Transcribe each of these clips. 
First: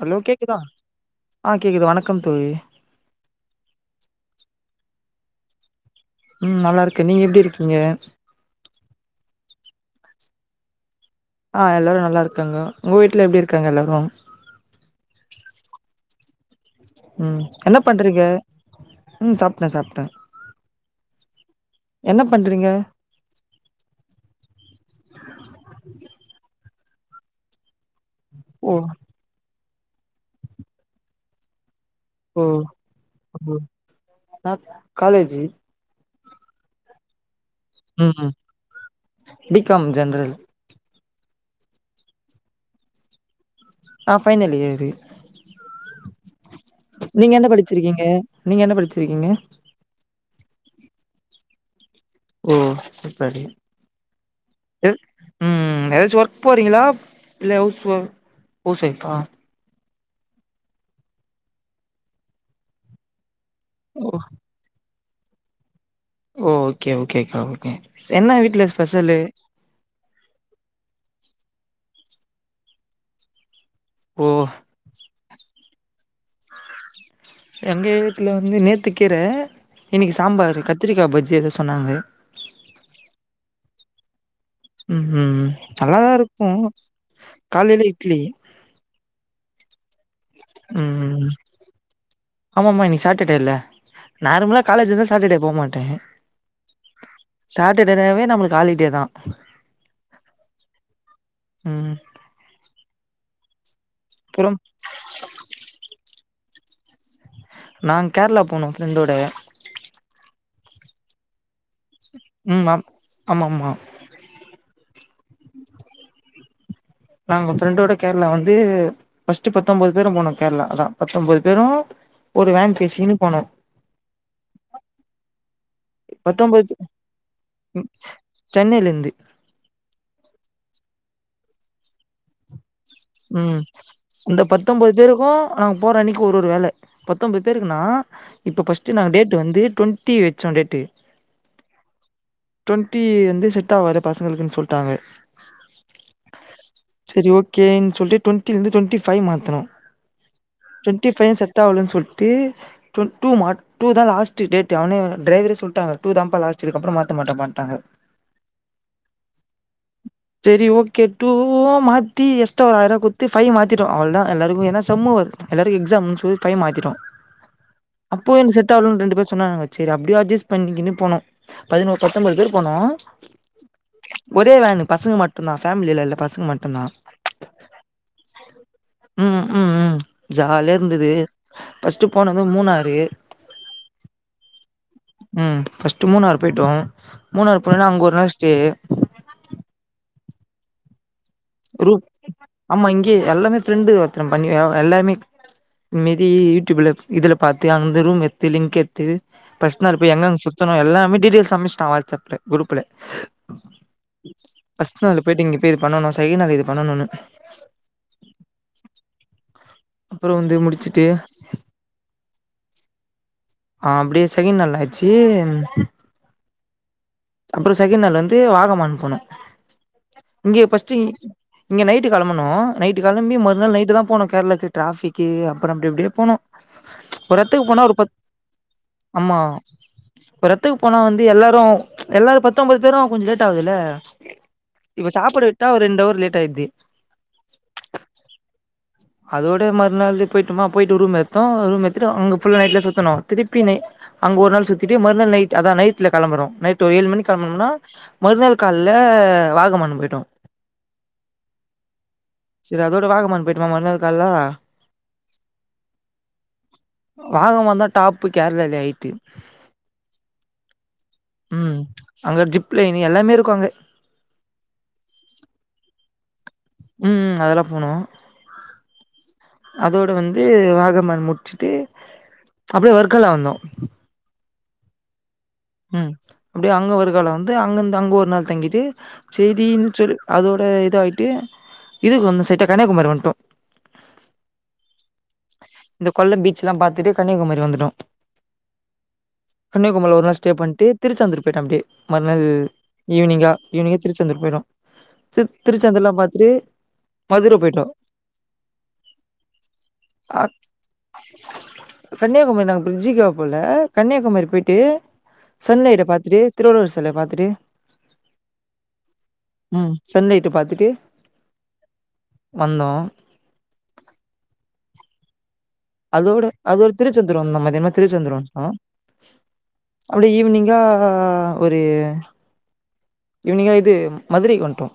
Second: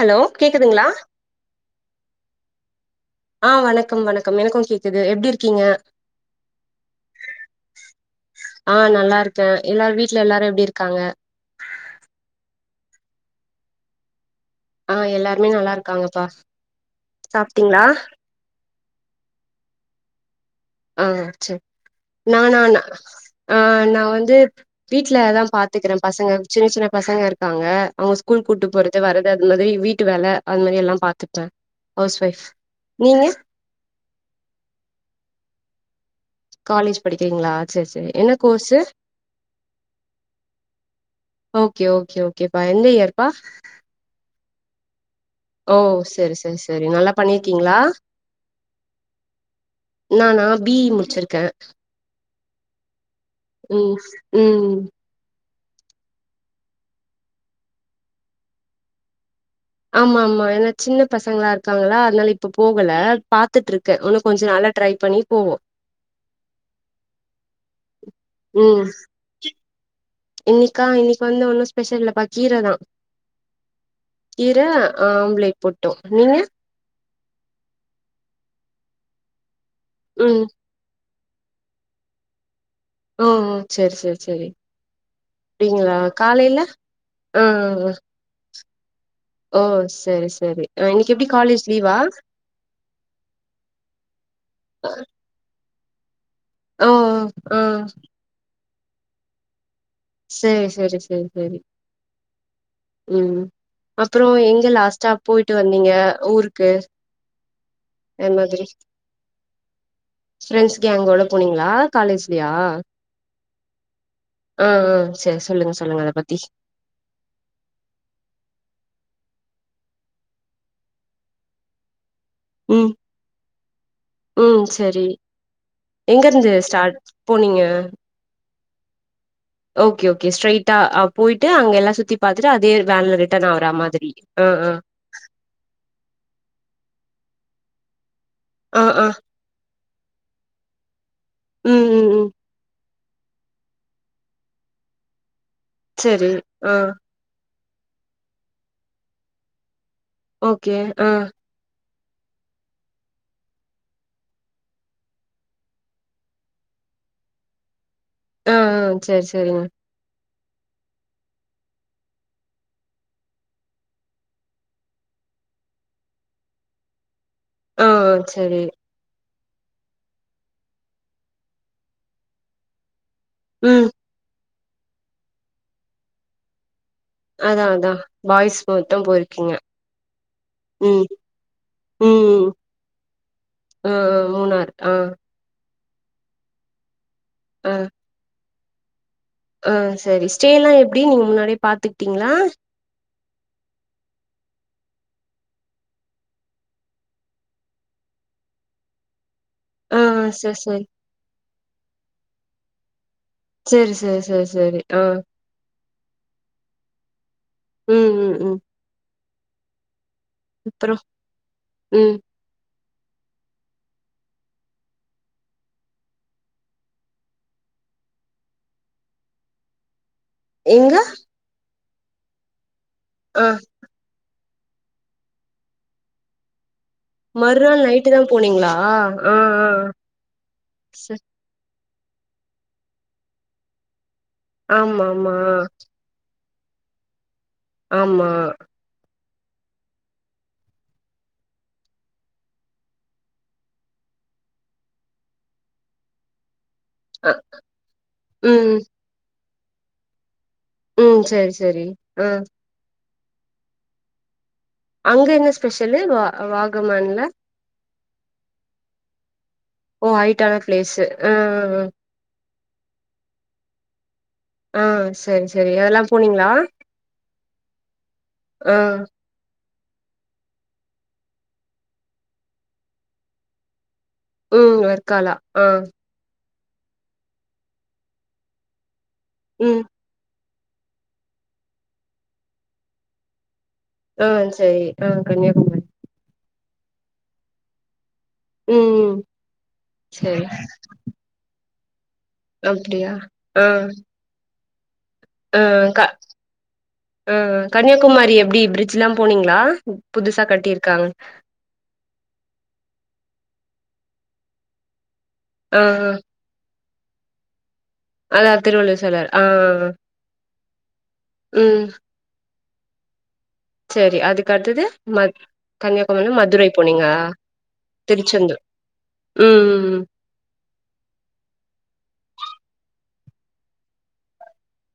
Hello கேக்குதா ஆ கேக்குது வணக்கம் தோழி ஆ வணக்கம் வணக்கம் எனக்கு கேக்குது எப்டி இருக்கீங்க ம் நல்லா இருக்க நீங்க எப்டி இருக்கீங்க ஆ நல்லா இருக்க எல்லாரு வீட்ல எல்லாரு எப்டி இருக்காங்க ஆ எல்லாரு நல்லா இருக்காங்க உங்க வீட்ல எப்டி இருக்காங்க எல்லாரு ஆ எல்லாருமே நல்லா இருக்காங்கப்பா ம் என்ன சாப்ட்டீங்களா பண்றீங்க ம் சாப்ட சாப்ட ஆ செ நானா பண்றீங்க ஆ நா வந்து வீட்லதா பாத்துக்கிற பசங்க சின்ன சின்ன பசங்க இருக்காங்க அவுங்க ஸ்கூல் கூப்ட்டு ஓ போறது வரது அது மாதிரி வீட்டு வேல அது மாரி எல்லாம் பாத்துப்பே ஹவுஸ் வைஃப் ஓ நீங்க ஓ நா காலேஜி காலேஜ் படிக்கிறீங்களா செர் செரி ம் ம் என்ன course B com general okay okay ஓகேப்பா எந்த இயர்பா நா ஃபைனல் யேரு சரி சரி சரி நல்லா நீங்க என்ன பண்ணிருக்கீங்களா படிச்சிருக்கீங்க நீங்க என்ன படிச்சிருக்கிங்க நானா பீ ஈ முட்ச்சிருக்கே ஓ சூப்பரு ம் ம் எது ம் எதாச்சு ஒர்க் போறீங்களா இல்ல ஹவுஸ் ஒ ஹவுஸ் ஒய்ஃபா ஆமா ஆமா ஏனா சின்னப் பசங்ளா இருக்காங்கல்ல அதனால இப்ப போகல பாத்துட்ருக்கே ஓ உன்னு கொஞ்ச நாள்ல ட்ரை பண்ணி போவோ ஓ ஓகே ஓகேக்கா ஓகே என்ன வீட்ல ஸ்பெசலு இன்னிக்கா இன்னிக் வந்து ஒன்னு ஸ்பெஷல் இல்லப்பா கீர தா ஓ கீர ஆம்லேட் போட்டோ நீங்க எங்க வீட்ல வந்து நேத்து கீர இன்னிக்கு ம் சாம்பாரு கத்திரிக்கா பஜ்ஜி எதோ சொன்னாங்க ஓ செரி செரி செரி ம் ம் அப்டிங்களா நல்லாதா இருக்கு காலையில அ அ காலைல அ இட்லி ஓ செரி செரி அ ம் இன்னிக்கெப்டி காலேஜ் லீவா ஆமாமா இன்னிக்கி சாட்டடேல்ல நார்மலா காலேஜ் இர்ந்தா சாட்டடே போ மாட்டே ஓ ஆ சாட்டடேனாவே நம்மளுக்கு ஹாலிடே தா சேரி செரி செரி செரி ம் ம் அப்புறோ அப்புறம் எங்க லாஸ்டா போய்ட்டு வந்தீங்க ஊருக்கு நாங் அது கேரளா மாதிரி போனோ ஃப்ரெண்டோட ஃப்ரெண்ட்ஸ் கேங்கோட போனீங்களா காலேஜ்லியா ம் ஆம் ஆமாமா ஆ ஆ செ சொல்லுங்க சொல்லுங்க அத பத்தி நாங்க ஃப்ரெண்டோட கேரளா வந்து ஃபர்ட்டு பத்தொம்போது பேரு போனோ கேரளா அதா பத்தொம்போது பேரு ஒரு வேன் ம் பேசிக்கினு போனோ ம் செரி எங்கருந்து பத்தொம்போது ஸ்டாட் போனீங்க சென்னையில இருந்து ஓகே ஓகே ஸ்ட்ரைட்டா ஆ போய்ட்டு அங்க எல்லா சுத்தி பாத்துட்டு அதே வேன்ல ரிட்டர்ன் ம் ஆவற மாதிரி இந்த ஆ ஆ பத்தொம்பொது பேருக்கு நாங்க போற அன்னிக்கு ஒரு ஒரு வேல பத்தொம்பொத் பேருக்குனா இப்போ ஆ ஃபஸ்ட்டு ஆ நாங்க டேட் டு வந்து டொன்டி வெச்சோ டேட்டு ம் ம் ம் டொன்டி வந்து செட் ஆவாது பசங்களுக்குன் சொல்ட்டாங்க செரி ஆ செரி ஓகேன் சொல்ட்டு டொன்டிலிந்து டொன்டி ஃபை மாத்துனோ ஓகே ஆ டொன்டி ஃபையு செ ட் ஆவலன் சொல்ட்டு டொன் டூ மாத் டூ தா லாஸ்ட்டு டேட்டு அவனே டிரைவரே சொல்ட்டாங்க டூ தா இதுக்கப்பற மாத்த மாட்டேன்ட்டாங்க ஆ ஆ சேரி சேரிங் சரி ஓகே டூவா மாத்தி எஸ் டு ஒரு ஆயிரம் குட்த்து ஃபை மாத்திட்டோ அவ்ளோ தா எல்லாருக்கு ஏன்னா சம்மு எல்லாருக்கு எக்ஸாம்னு சொல்லி டைம் மாத்திட்டோ ஆ ஆ அப்போ இந்த செரி செட் ஆளுங்க ரெண்டு பேர் சொன்னாங்க சேரி அப்பிடியே அட்ஜஸ்ட் பண்ணிக்கின்ட்டு போனோ பதினோரு பத்தொன்ம்பது பேர் போனோ ம் ஒரே வேனு பசங்க மட்டுந்தா ஃபேமில இல்ல பசங்க மட்டுந்தா அதா அதா பாய்ஸ் மட்டு ம் போயிருக்கீங்க ம் ம் ஜாலியா ம் இருந்தது ஃபர்ஸ்ட்டு ம் போனது மூணாறு ஆ ஆ மூணாறு ஆ ம் ஃபர்ஸ்ட்டு மூணாறு போயிட்டோ மூணாறு ஆ போனா அங்க ஒரு நாள் ஸ்டே ஆ சரி ஸ்டே எல்லா எப்டி நீங்க முன்னாடியே ரூ பாத்துக்கிட்டீங்களா ஆமா இங்கே எல்லாமே ஃப்ரெண்டு ஒருத்தனம் பண்ணி ஆ எல்லாமே மீதி யூடியூப்ல இதுல பாத்து அந்த ரூம் எடுத்து லிங்க் எடுத்து ஃபர்ஸ்ட் நாள் ஆ போயி எங்கங்க சேர் சுத்தணு சேரி எல்லாமே டீடெயில்ஸ் அச்சட்டா வாட்ஸ்அப்ல குரூப்ல சேரி சேரி சேரி சேரி ஆ ஃபர்ஸ்ட் நாள் இங்க போயட்டு இங்க போய் இது பண்ணணு சை நால இது பண்ணணுனு ம் ம் அப்பற வந்து அப்றோ முடிச்சுட்டு ம் ஆ அப்டியே செகின் நல்லாச்சு அப்பற செகண்ட் நாள் வந்து வாகம அனுப்பனோ இங்க பஸ்ட்டு எங்க இங்க நைட்டு கெளம்பணு நைட்டு கெளம்பி ஆ மறுநாள் நைட்டு தா போன கேரளக்கு ட்ராபிக்கு அப்பற அப்டி இப்டியே போனோ ஓறத்துக்கு மறுநாள் போனா ஒரு நைட்டு பத் தா போனீங்களா ஆ ஆமா ஆ ஒறத்துக்கு போனா ச வந்து எல்லாரு எல்லாரு பத்தொன்பது பேரு கொஞ்ச. லேட் ஆகுதுல்ல ஆமா இப்போ ஆமா சாப்பட விட்டா ஒரு ரெண்டவர் லேட்டாது ஆமா அதோட மறுநாள் போயிட்டுமா போயிட்டு ரூம் எடுத்தோ ரூம் எத்துட்டு அங்க புல்லா நைட்ல சுத்தணு திருப்பி நை அங்க ஒரு நாள் சுத்திட்டு மறுநாள் நைட்டு அதா நைட்ல கெளம்புறோ ஒரு ஏழு மணி அ களம்புணம்னா மறுநாள் ம் கால்ல வாகமானு போயிட்டோ ம் சரி சரி ஆ சரி அதோட வாகமான் போயிட்டுமா மறுநாள் கால்ல அங்க என்ன ஸ்பெஷலு வா வாகமான்ல வாகமான் தா டாப்பு கேரளாலே ஹைட்டு ஓ ஐட்டான பிளேஸ்சு ஆ ம் அங்க ஜிப் லைன் எல்லாமே இருக்கு அங்க ஆ சரி சரி அதெல்லா போனீங்களா ம் ம் அதெல்லா போனோ ஆ அதோட வந்து வாகம்மன் முடிச்சுட்டு அப்டியே ஒர்க்கலா வந்தோ ம் வர்க்காலா ஆ ம் அப்டியே அங்க வர்கால வந்து அங்கந்து அங்க ஒரு நாள் தங்கிட்டு ம் செய்தின்னு சொல்லி அதோட இத ஆகிட்டு இதுக்கு வந்து சட்ட கன்னியாகுமரி வந்துட்டோ ஆ சரி ஆ கன்னியாகுமரி இந்த கொல்லம் பீச்சல்லாம் பாத்தட்டு கன்னியாகுமரி வந்துட்டோ ம் கன்னியாகுமரி ஒரு நாள் சேரி ஸ்டே பண்ட்டு திருச்செந்தூர் போயிட்ட அப்டே மறுநாள் அப்டியா ஈவினிங்கா ஆ ஈவினிங்கா திருச்செந்தூர் போயிடுவ ஆ க ஆ மதுர போயிட்டோ கன்னியாகுமாரி எப்டி பிரிட்ஜ்லா போனீங்களா ஆ கன்னியாகுமரி நாங்க பிரிட்ஜுக்குலா போல கன்னியாகுமரி போய்ட்டு ஆ சன்லைட்ட பாத்துட்டு திருவள்ளுவர் செலைய பாத்துட்டு அ திருவள்ளுவர் செல ஆ ம் சன்லைட்ட பாத்துட்டு ம் வந்தோ சரி அதுக்கடுத்தது மை கன்னியாகுமரி அதோட மதுரை அதோட போனீங்கலா திருச்செந்தூர் வந்தோ மதியானமா திருச்செந்தூர் ம் குழு ஈவினிங்கா ஒரு ஈவினிங்காக இது மதுரைக்கு வந்ட்டோ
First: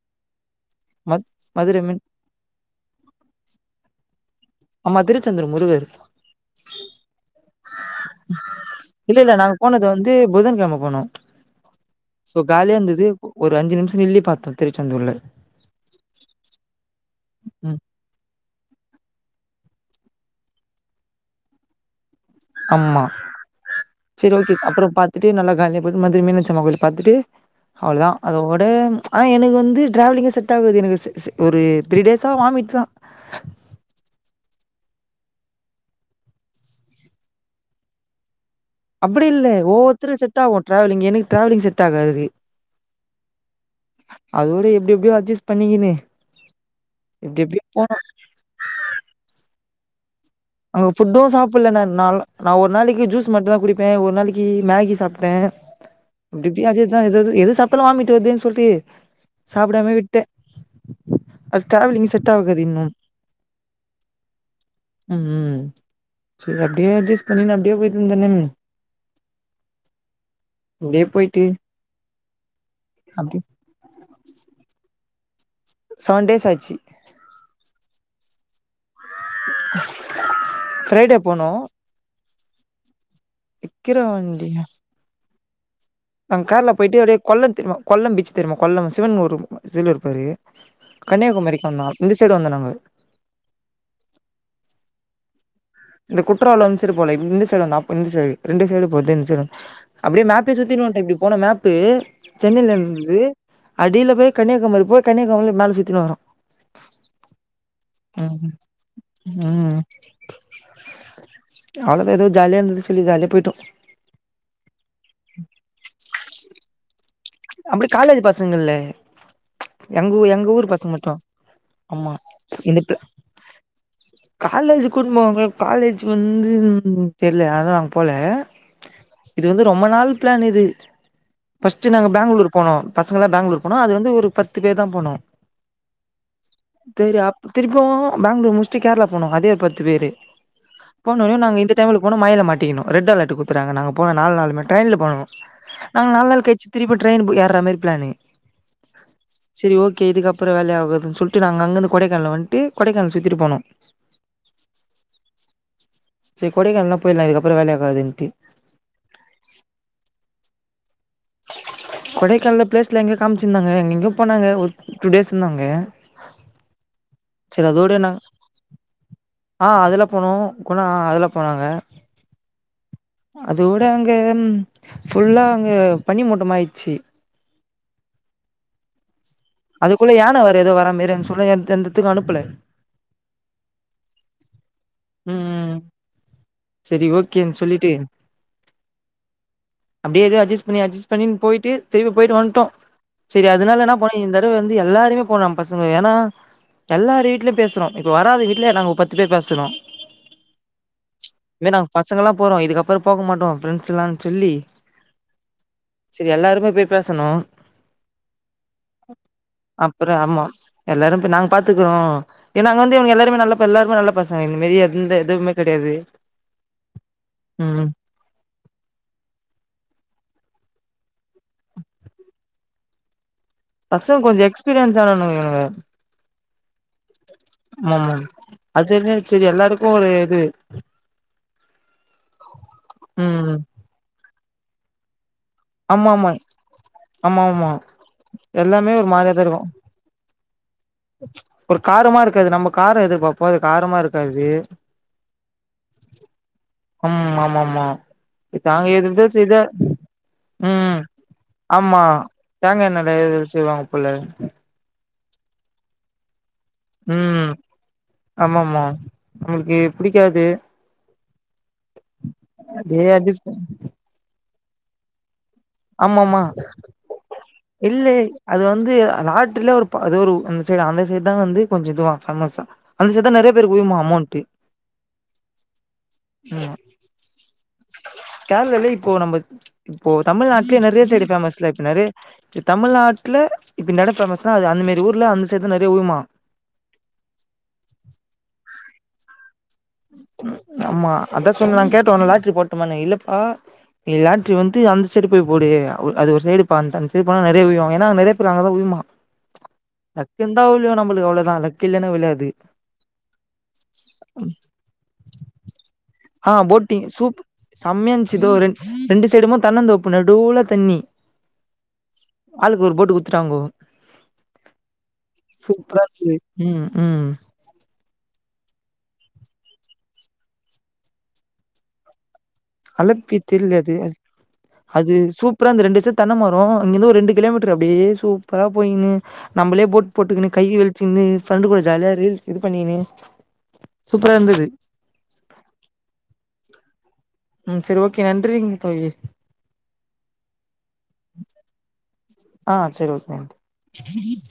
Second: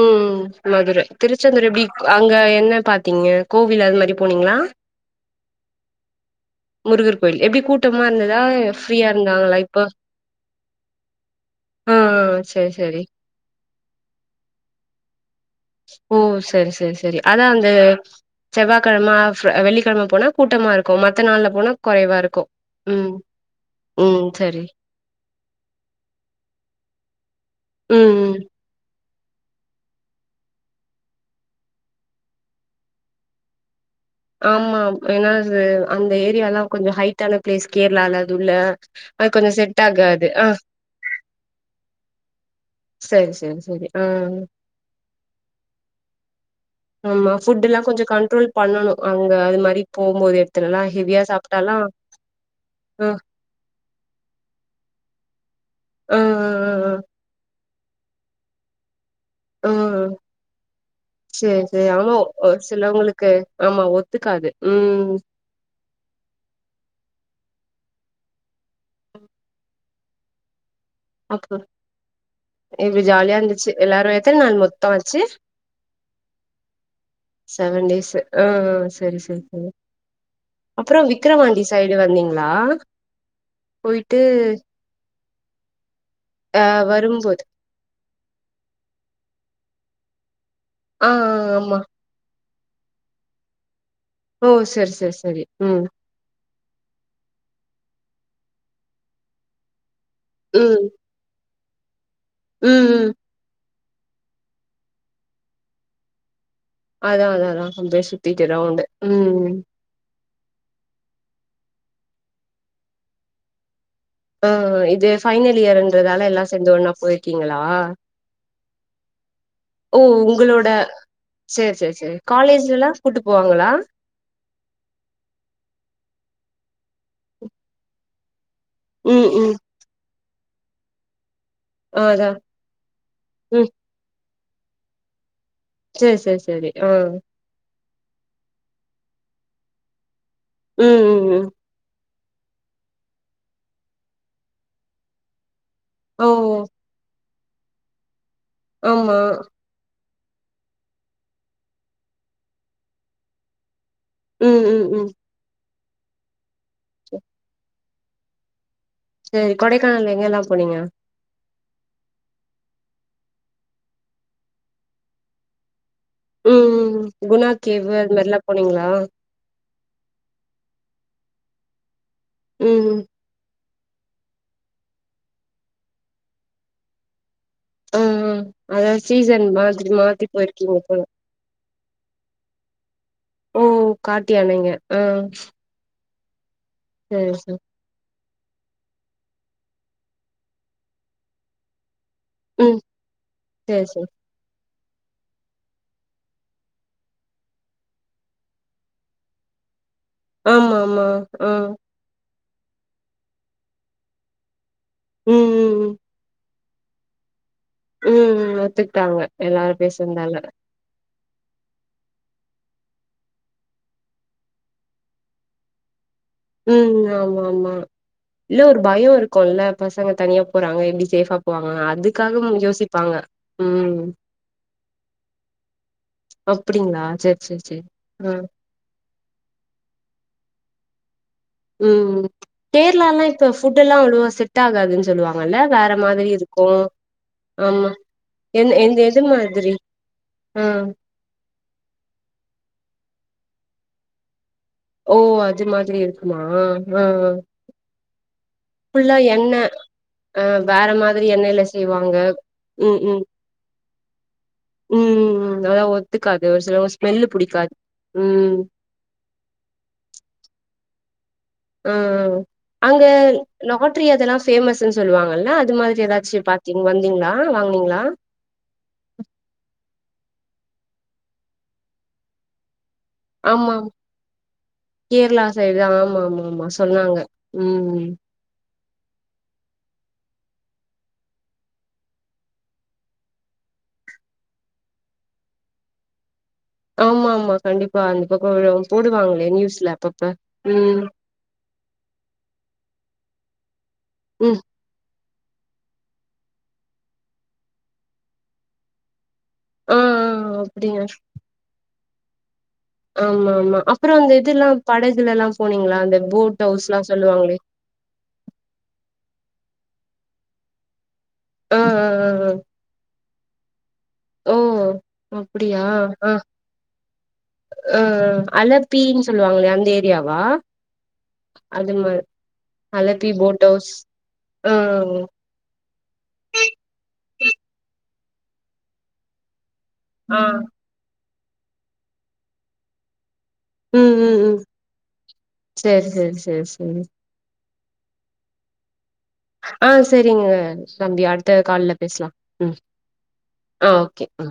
ம் மதுரை மத் திருச்செந்தூர் மதுரை எப்டி மீன் அங்க என்ன பாத்தீங்க கோவில் அது மாரி போனீங்ளா ஆமா திருச்சந்ரு முருகரு முருகர் கோயில் எப்டி கூட்டமா இருந்துதா ஃப்ரீயா இருந்தாங்களா இப்போ து புதன் கெழம போனோ சோ செரி காலியா செரி இருந்துது ஒரு அஞ்சு நிமிஷ நில்லி பாத்த திருச்செந்தூர்ல ஓ சரி சரி சரி அதா அந்த ம் செவ்வா கெழம ஆஃப் வெள்ளிக்கெழம போனா கூட்டமா இருக்கு மத்த நாள்ல போனா கொறைவா இருக்கு ஆமா ம் சரி ஓகே அப்பற பாத்துட்டு நல்லா காலைல போய்ட்டு மதிய மீனாட்சி அம்மா கோயில பாத்துட்டு அவ்ளோதா ம் அதோ ம் ஆனா எனக்கு வந்து ட்ராவலிங்கே செட் ஆகாது எனக்கு ஒரு த்ரீ டேஸா வாமிட்தா ஆமா ஏனா அது அந்த ஏரியாலா கொஞ்சோ ஹைட்டான பிளேஸ் கேரளால அது உள்ள அப்டி அது இல்ல கொஞ்சோ செட் ஒவ்வொத்தரு ஆகாது செட் ஆ ஆகு டராவலிங் எனக்கு ட்ராவலிங் செட் ஆகாது சரி சரி சரி ஆ அதோட எப்டி எப்டியோ அட்ஜஸ்ட் பண்ணிக்கின்னு ஆமா எப்டி எப்டியோ ஃபுட்ல்லா போனோம். கொஞ்சோ கண்ட்ரோல் பண்ணணு அங்க அது மாரி போம்போதே அங்க ஃபுட்டு சாப்ட்ல நானு நாளா ஒரு நாளைக்கு ஆ ஜூஸ் மட்டுதா குடிப் நா ஒரு நாளைக்கு மேகி சாப்ட்ட ஆ ஆ அப்டிஅப்டி அதேதா எதேதோ எதோ சாப்ட் இப்ப வாமிட் வருதுன் சொல்ட்டு ஆ ஆ ஆ சாப்டாம விட்ட அது டிராவலிங் செட் ஆகாது இன்னு க ஆமா ஒத்துக்காது ம் ம்ம் சரி அப்டியே அட்ஜஸ்ட் பண்ணினு அப்டியே போய்ட்டு இருந்தே நானு அப்டியே போயிட்டு அப்ப இப்ப ஜாலியா அப்டி இருந்துச்சு எல்லாரு எத்தன நாள் மொத்த ஆச்சு செவன் டேஸ் ஆச்சு செவன் டேஸ் ஆ சரி சரி சரி அப்பற ஃப்ரைடே போனோ விக்கரவாண்டி சை டு வந்தீங்ளா விக்கிரவாண்டியா நாங்க ஆ கார்ல போய்ட்டு அப்டியே வரும்போது கொல்ல தெரிமா கொல்லம் பீச் தெரிமா கொல்லம் சிவன் ஊரு சில இருப்பாரே ஆ கன்னியாகுமரிக்கு ஆமா வந்தோ இந்த சைடு வந்தோ நாங்க ஓ சர் சர் சரி ம் இந்த குற்றால அந் சைடு போல இந்த சைடு வந்தோ அப்ப இந்த சைடு ரெண்டு சைடு போது இந்த சைடு வ அப்டியே மேப்பே ம் சுத்தின் வந்ட்டோ இப்டி போன மேப்பு ம் ம் சென்னைலருந்து அடில போய் கன்னியாகுமரி போய் கன்னியாகுமரி மேல சுத்தினு வரு அதா அதா அதா அப்டியே சுத்திட்டு ரவ்ண்டு ம் அவ்ளோதா எதோ ஜாலியா இருந்துது சொல்லி ஜாலியா போய்ட்டோ ஆ இது ஃபைனல் இயர்ன்றதால எல்லா சேந்து ஒன்னா போய் அப்டி காலேஜ் பசங்க இல்ல ஓ எங்க ஊ எங்க உங்களோட ஊரு பசங்க மட்டு சேரி சேரி ஆமா சேரி இந்த காலேஜ்லலா ப கூட்டு போவாங்களா காலேஜ் குடுன்போவாங்க காலேஜ் வந்து தெர்ல ஆனா நாங்க போல ம் இது ம் வந்து ரொம்ப நாள் பிளான் இது ஃபஸ்டு ஆ நாங்க அதா பெங்களூர் போனோ பசங்க எல்லா பெங்களூர் ம் போனோ அது வந்து ஒரு பத்து பேர் தா போனோ சேர் சேர் சரி ஆ திரும்பவு பெங்களூர் முச்ட்டு கேரளா போனோ அதே பத்து பேரு ம் ம் ம் ஆனாலோ இந்த டைம்ல போனோ மழைல மாட்டிக்கிணு ரெட் அலர்ட் கொடுத்துடாங்க நாங்க போன நாலு நாளுமே டெய்ன்ல போனு நாங்க ஓ நால் நாள் கழிச்சு திருப்பி ட்ரெயின் ஏற்ற மாரி பிளானு ஆமா சரி ஓகே இதுக்கப்புறோ வேலைக்கு ஆகாதுன் சொல்ட்டு நாங்க அங்கந்து கொடைக்கானல வந்ட்டு கொடைக்கானல சுத்திட்டு போனோ ம் ம் ம் சரி கொடைக்கானல்லா போயிட்லா இதுக்கப்புறோ வேலைக்காதுன்ட்டு சேரி கொடைக்கானல எங்க எல்லா போனீங்க கொடைக்கால்ல பிளேஸ்லா எங்க காமிச்சிருந்தாங்க எங்க எங்கயோ போனாங்க ஒரு டூ டேஸ் இருந்தாங்க ம் குணா சரி கேவு அதோட அது நாங் மாரில்லா போனீங்களா ஆ அதெல்லா போனோ குனா அதெல்லா போனாங்க ம் ம் அதோட அங்க ஃபுல்லா அங்க பனி மூட்டமா ஆயிச்சு ம் அது சீசன் மா அதுக்குள்ள யான வேற ஏதோ வர மாரின்னு சொல்லி எந்தந்த எடத்துக்கு அனுப்புல ஓ காட்டு யானைங்க ஆ செரி சேரி ஓகேன்னு சேரி சொல்லிட்டு அப்டியே ஏதோ அட்ஜஸ்ட் பண்ணி அட்ஜஸ்ட பண்ணின்னு போயிட்டு திரும்பி போயிட்டு வந்ட்டோ ம் சரி சேரி அதனால என்ன சேரி பண்ணோ இந்த தடவ வந்து எல்லாருமே போனோ பசங்க ஏன்னா எல்லாரு வீட்லையு பேசுறோ இப்ப வராத வீட்லயு நாங்க பத்து பேர் பேசறோ ஆமா ஆமா ஆ பசங்கல்லா போறோ இதுக்கப்புறோ போக மாட்டோ ஃப்ரெண்ட்ஸ் எல்லா சொல்லி ம் ம் சரி எல்லாருமே போய் பேசணு ம் அது அப்புறோ ஆமா எல்லாரு போய் நாங்க பாத்துக்குறோ ஏன்னா அங்க வந்து இவனுங்க எல்லாருமே நல்ல ப எல்லாருமே பசங்க இந்த மாரி எந்த இதுவுமே கெடையாது ம் ஆமா ஆமா ம் இல்ல ஒரு பயோ இருக்குல்ல பசங்க தனியா போறாங்க எப்டி சேஃபா போவாங்க அதுக்காகவு யோசிப்பாங்க ம் பசங்க கொஞ்ச எக்ஸ்பீரியன்ஸ் ஆனவனுங்க இவனுங்க அப்டிங்களா சேர் சேர் சேர் ஆமாமா ஆ அதுமே செரி எல்லாருக்கு ஒரு இது ம் கேரளா எல்லா இப்ப ம் ஃபுட் எல்லா அவ்ளோவா செட் ஆகாதுன்னு சொல்லுவாங்கல்ல வேற ஆமா மாதிரி ஆமா இருக்கு ஆமா எந் எல்லாமே எந்த ஒரு எது மாரியாதா மாதிரி இருக்கு ஆ ஒரு காரமா இருக்காது நம்ம கார எதிர்பார்ப்போ அது காரமா இருக்காது ஓ அது மாதிரி இருக்குமா ஆ ஆ ஆமா தாங்க ஏதோ ஃபுல்லா ஏதோ செய்த எண்ணெ ஆ வேற மாதிரி எண்ணெயில செய்வாங்க தேங்கா ம் எண்ணெய்ல ம் எது செய்வாங்க போல ம் அத்வே ஒத்துக்காது ஒரு சில ஸ்மெல்லு புடிக்காது ம் ஆமம்மா நம்ளுக்கே புடிக்காது ஆ அங்க அதே அட்ஜஸ் லாட் ட்ரி அதெல்லாம் ஃபேமஸ்ஸு சொல்வாங்கல்ல அது மாரி ஏதாச்சி பாத்தீங் வந்தீங்களா வாங் இல்லெய் அது வந்து அ ராட்டுல ஒரு பா அது ஒரு அந்த சைட் அந்த சைட்தா வந்து கொஞ்சம் இதுவா ஃபேமஸ்ஸா ஆமாங் கேரளா சைடே ஆமாமாமா சொன்னாங்க உம் கேர்ளில இப்போ நம்மக் இப்போ தமிழ்நாட்லே நறியா சைடு ஃபேமஸ்ல இப்ப நறே இ தமிழ்நாட்ல இப்ப நட ஃபேமஸா அது அந்த மாரி ஊர்ல அந்த சைட்தா நறியா உருமா ஆமா ஆமா கண்டிப்பா அந்த பக்கோ [unintelligible] போடுவாங்ளே ந்யூஸ்ல ஆமா அதா சொல்லநான் கேட்ட ஒனே லாட்ரி போட்டுமானே இல்லப்பா இ லாட்ரி ம் வந்து அந்துஸ் சைடு போய் போடு அவ் அது ஒரு சைடு பான்தந் சை போனா நெறையா உய்வு ஏன்னா நெறையா பேரு அங்கதா உய்யுமா ஆ ஆ லக் இந்தா விழ்யு அப்டியா நம்மளுக் அவ்ளோதா லக் இல்லன்னா விழாது ஆமா ஆமா அப்பறோ அந்த இதுல்லா படகுலல்லா போனீங்களா அந்த ஆ போட் ஹவுஸ்ல்லா போட்டிங் சூப் சொல்லுவாங்களே செம்மையா இந்ச்சி இதோ ரெண் ரெண்டு சைடுமு தன்னந் தோப்பு நடூல தண்ணி ஆ ஆ ஆ ஆளுக்கு ஒரு போட் டு குடுத்துட்டாங்கோ ஆ ஓ அப்டியா ஆ ம் ம் ஆ அலப்பீன் சொல்லுவாங்லே அந்த ஏரியாவா அது மார் அலப்பி தெரில அது ஆ அது சூப் ப்ற அந்த ரெண்டு செ தென்ன மரோ அங்கிருந்து ஒரு ரெண்டு கிலோமீட்டர் அப்டியே சூப்பரா போயின்னு நம்மளே போட் ஆ போட்டுக்குன்னு கையி வழிச்சின்னு ஃப்ரெண்டு கூட ஜாலியா ரீல்ஸ் இது பண்ணின்னு ம் ம் ம் சேரி செரி செர் செரி ம் சரி ஓகே நன்றிங்க தோழியே ஆ சரிங்க தம்பி அடுத்த கால்ல பேஸ்லா ஆ ம் சரி ஓகே ஆ ஓகே அ